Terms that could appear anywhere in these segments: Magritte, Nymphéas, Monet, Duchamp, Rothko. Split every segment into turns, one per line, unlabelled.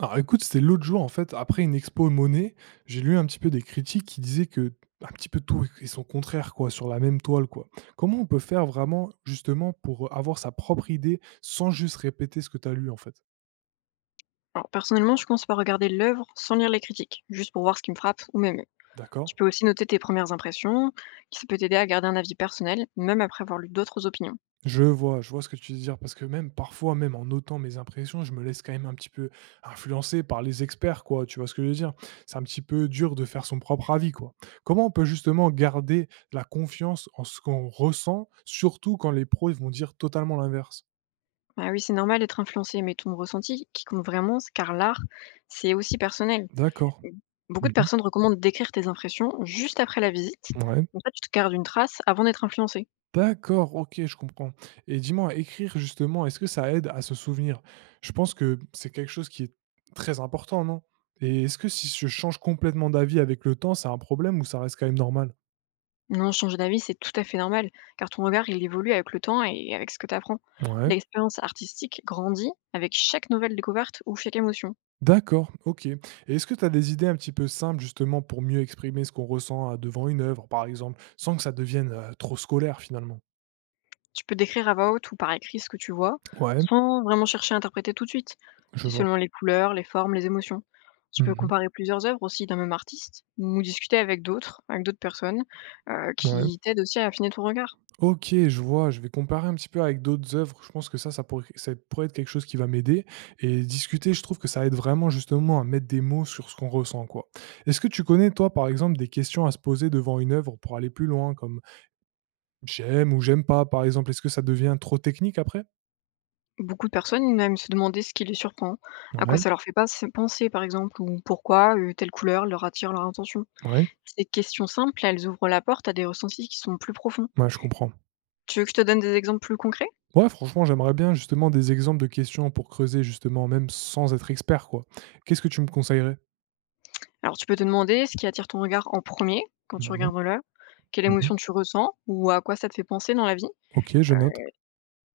Alors écoute, c'était l'autre jour en fait, après une expo Monet, j'ai lu un petit peu des critiques qui disaient que un petit peu tout et son contraire quoi, sur la même toile quoi. Comment on peut faire vraiment justement pour avoir sa propre idée sans juste répéter ce que tu as lu en fait?
Alors, personnellement, je commence par regarder l'œuvre sans lire les critiques, juste pour voir ce qui me frappe ou m'émeut.
D'accord?
Tu peux aussi noter tes premières impressions, qui ça peut t'aider à garder un avis personnel, même après avoir lu d'autres opinions.
Je vois ce que tu veux dire parce que même parfois, même en notant mes impressions, je me laisse quand même un petit peu influencer par les experts, quoi. Tu vois ce que je veux dire? C'est un petit peu dur de faire son propre avis, quoi. Comment on peut justement garder la confiance en ce qu'on ressent, surtout quand les pros, ils vont dire totalement l'inverse?
Ah oui, c'est normal d'être influencé, mais ton ressenti qui compte vraiment, car l'art, c'est aussi personnel.
D'accord.
Beaucoup de
Mhm.
personnes recommandent d'écrire tes impressions juste après la visite,
Ouais.
donc là, tu te gardes une trace avant d'être influencé.
D'accord, OK, je comprends et dis-moi, écrire justement, est-ce que ça aide à se souvenir? Je pense que c'est quelque chose qui est très important, non? Et est-ce que si je change complètement d'avis avec le temps, c'est un problème ou ça reste quand même normal?
Non, changer d'avis, c'est tout à fait normal, car ton regard, il évolue avec le temps et avec ce que tu apprends.
Ouais,
L'expérience artistique grandit avec chaque nouvelle découverte ou chaque émotion.
d'accord, OK et est-ce que tu as des idées un petit peu simples justement pour mieux exprimer ce qu'on ressent, devant une œuvre, par exemple, sans que ça devienne, trop scolaire finalement?
Tu peux décrire à voix haute ou par écrit ce que tu vois,
Ouais,
sans vraiment chercher à interpréter tout de suite.
je
Dis
vois.
seulement les couleurs, les formes, les émotions. Tu peux
Mmh.
comparer plusieurs œuvres aussi d'un même artiste, ou discuter avec d'autres personnes,
Ouais.
qui t'aident aussi à affiner ton regard.
OK, je vois, je vais comparer un petit peu avec d'autres œuvres. Je pense que ça, ça pourrait être quelque chose qui va m'aider et discuter, je trouve que ça aide vraiment justement à mettre des mots sur ce qu'on ressent, quoi. Est-ce que tu connais, toi, par exemple, des questions à se poser devant une œuvre pour aller plus loin, comme «j'aime» ou «j'aime pas», par exemple? Est-ce que ça devient trop technique après?
Beaucoup de personnes même se demander ce qui les surprend, à quoi
Ouais,
ça leur fait pas se- penser par exemple, ou pourquoi telle couleur leur attire leur attention.
ouais,
Ces questions simples, elles ouvrent la porte à des ressentis qui sont plus profonds.
ouais, je comprends.
Tu veux que je te donne des exemples plus concrets?
Ouais, franchement, j'aimerais bien justement des exemples de questions pour creuser justement, même sans être expert, quoi. Qu'est-ce que tu me conseillerais?
Alors, tu peux te demander ce qui attire ton regard en premier quand tu
Ouais, mmh.
regardes dans l'œuvre, quelle émotion tu ressens ou à quoi ça te fait penser dans la vie.
OK, je
Heu,
note.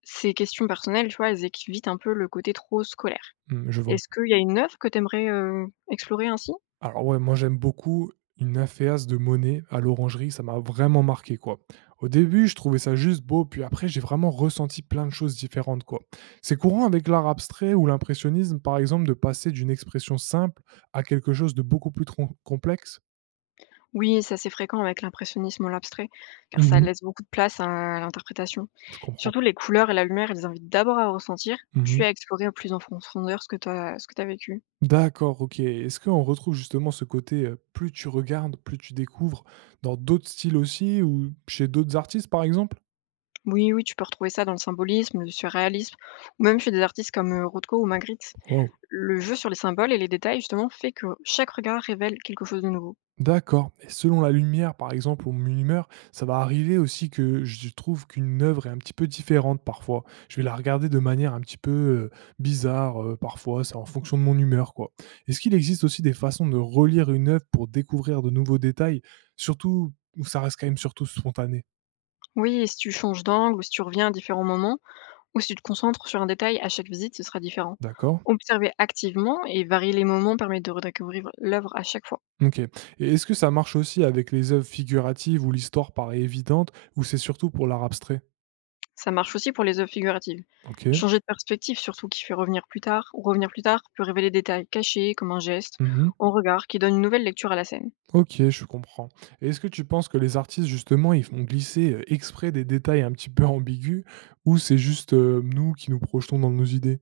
Ces questions personnelles, tu vois, elles évitent un peu le côté trop scolaire.
Mmh, je vois.
Est-ce qu'il y a une œuvre que tu aimerais, explorer ainsi?
Alors ouais, moi j'aime beaucoup une Nymphéas de Monet à l'Orangerie, ça m'a vraiment marqué quoi. Au début, je trouvais ça juste beau, puis après j'ai vraiment ressenti plein de choses différentes quoi. C'est courant avec l'art abstrait ou l'impressionnisme par exemple de passer d'une expression simple à quelque chose de beaucoup plus complexe.
Oui, c'est assez fréquent avec l'impressionnisme ou l'abstrait, car ça
Mhm.
laisse beaucoup de place à l'interprétation.
Je comprends.
Surtout les couleurs et la lumière, elles invitent d'abord à ressentir, puis
Mhm.
à explorer au plus en profondeur ce que tu as, ce que tu vécu.
D'accord, ok. Est-ce qu'on retrouve justement ce côté plus tu regardes, plus tu découvres dans d'autres styles aussi ou chez d'autres artistes par exemple?
Oui, oui, tu peux retrouver ça dans le symbolisme, le surréalisme, ou même chez des artistes comme Rothko ou Magritte.
Wow.
Le jeu sur les symboles et les détails, justement, fait que chaque regard révèle quelque chose de nouveau.
D'accord. Et selon la lumière, par exemple, ou mon humeur, ça va arriver aussi que je trouve qu'une œuvre est un petit peu différente parfois. Je vais la regarder de manière un petit peu bizarre parfois, c'est en fonction de mon humeur, quoi. Est-ce qu'il existe aussi des façons de relire une œuvre pour découvrir de nouveaux détails, surtout où ça reste quand même surtout spontané?
Oui, et si tu changes d'angle ou si tu reviens à différents moments, ou si tu te concentres sur un détail, à chaque visite, ce sera différent.
D'accord?
Observer activement et varier les moments permet de redécouvrir l'œuvre à chaque fois.
Ok. Et est-ce que ça marche aussi avec les œuvres figuratives où l'histoire paraît évidente, ou c'est surtout pour l'art abstrait?
Ça marche aussi pour les œuvres figuratives.
Ok.
Changer de perspective, surtout qui fait revenir plus tard, ou revenir plus tard, peut révéler des détails cachés, comme un geste,
Mhm.
un regard, qui donne une nouvelle lecture à la scène.
Ok, je comprends. Et est-ce que tu penses que les artistes, justement, ils font glisser exprès des détails un petit peu ambigus ou c'est juste nous qui nous projetons dans nos idées?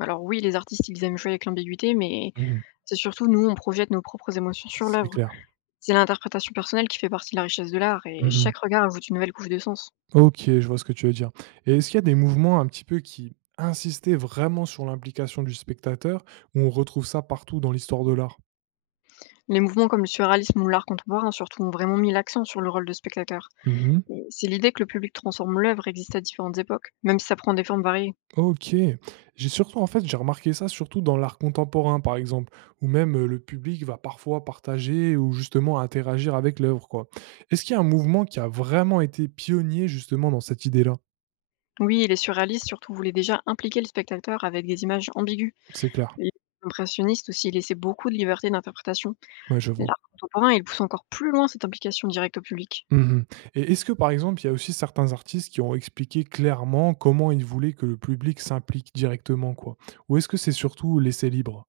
Alors oui, les artistes, ils aiment jouer avec l'ambiguïté, mais
Mhm.
c'est surtout nous, on projette nos propres émotions sur
C'est
l'œuvre.
clair.
C'est l'interprétation personnelle qui fait partie de la richesse de l'art, et
Mhm.
chaque regard ajoute une nouvelle couche de sens.
Ok, je vois ce que tu veux dire. Et est-ce qu'il y a des mouvements un petit peu qui insistaient vraiment sur l'implication du spectateur ou on retrouve ça partout dans l'histoire de l'art?
Les mouvements comme le surréalisme ou l'art contemporain, surtout, ont vraiment mis l'accent sur le rôle de spectateur.
Mhm.
Et c'est l'idée que le public transforme l'œuvre existe à différentes époques, même si ça prend des formes variées.
OK. J'ai surtout en fait, j'ai remarqué ça surtout dans l'art contemporain, par exemple, où même, le public va parfois partager ou justement interagir avec l'œuvre, quoi. Est-ce qu'il y a un mouvement qui a vraiment été pionnier justement dans cette idée-là?
Oui, les surréalistes surtout voulaient déjà impliquer le spectateur avec des images ambiguës.
C'est clair.
Les impressionnistes aussi laissaient beaucoup de liberté d'interprétation.
Ouais, je vois.
L'art contemporain, il pousse encore plus loin cette implication directe au public.
Mmh. Et est-ce que, par exemple, il y a aussi certains artistes qui ont expliqué clairement comment ils voulaient que le public s'implique directement, quoi? Ou est-ce que c'est surtout laissé libre?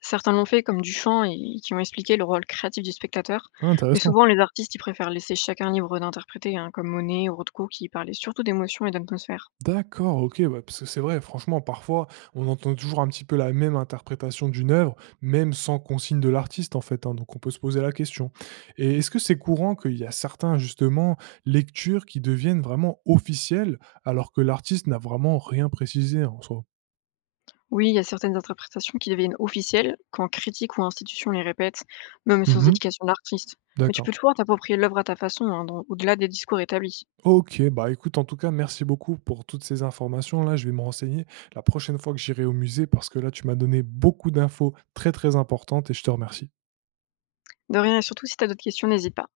Certains l'ont fait, comme Duchamp, et qui ont expliqué le rôle créatif du spectateur,
Ah
mais
intéressant.
souvent les artistes, ils préfèrent laisser chacun libre d'interpréter, hein, comme Monet ou Rothko, qui parlaient surtout d'émotions et d'atmosphère.
D'accord, OK, ouais, parce que c'est vrai, franchement, parfois, on entend toujours un petit peu la même interprétation d'une œuvre, même sans consigne de l'artiste, en fait, hein, donc on peut se poser la question. Et est-ce que c'est courant qu'il y a certains, justement, lectures qui deviennent vraiment officielles, alors que l'artiste n'a vraiment rien précisé en soi?
Oui, il y a certaines interprétations qui deviennent officielles quand critiques ou institutions les répètent, même sans
Mmh.
éducation de l'artiste. Mais tu
D'accord.
peux toujours t'approprier l'œuvre à ta façon, hein, au-delà des discours établis.
OK, bah, écoute, en tout cas, merci beaucoup pour toutes ces informations-là. Je vais me renseigner la prochaine fois que j'irai au musée parce que là, tu m'as donné beaucoup d'infos très, très importantes et je te remercie.
De rien, et surtout si tu as d'autres questions, n'hésite pas.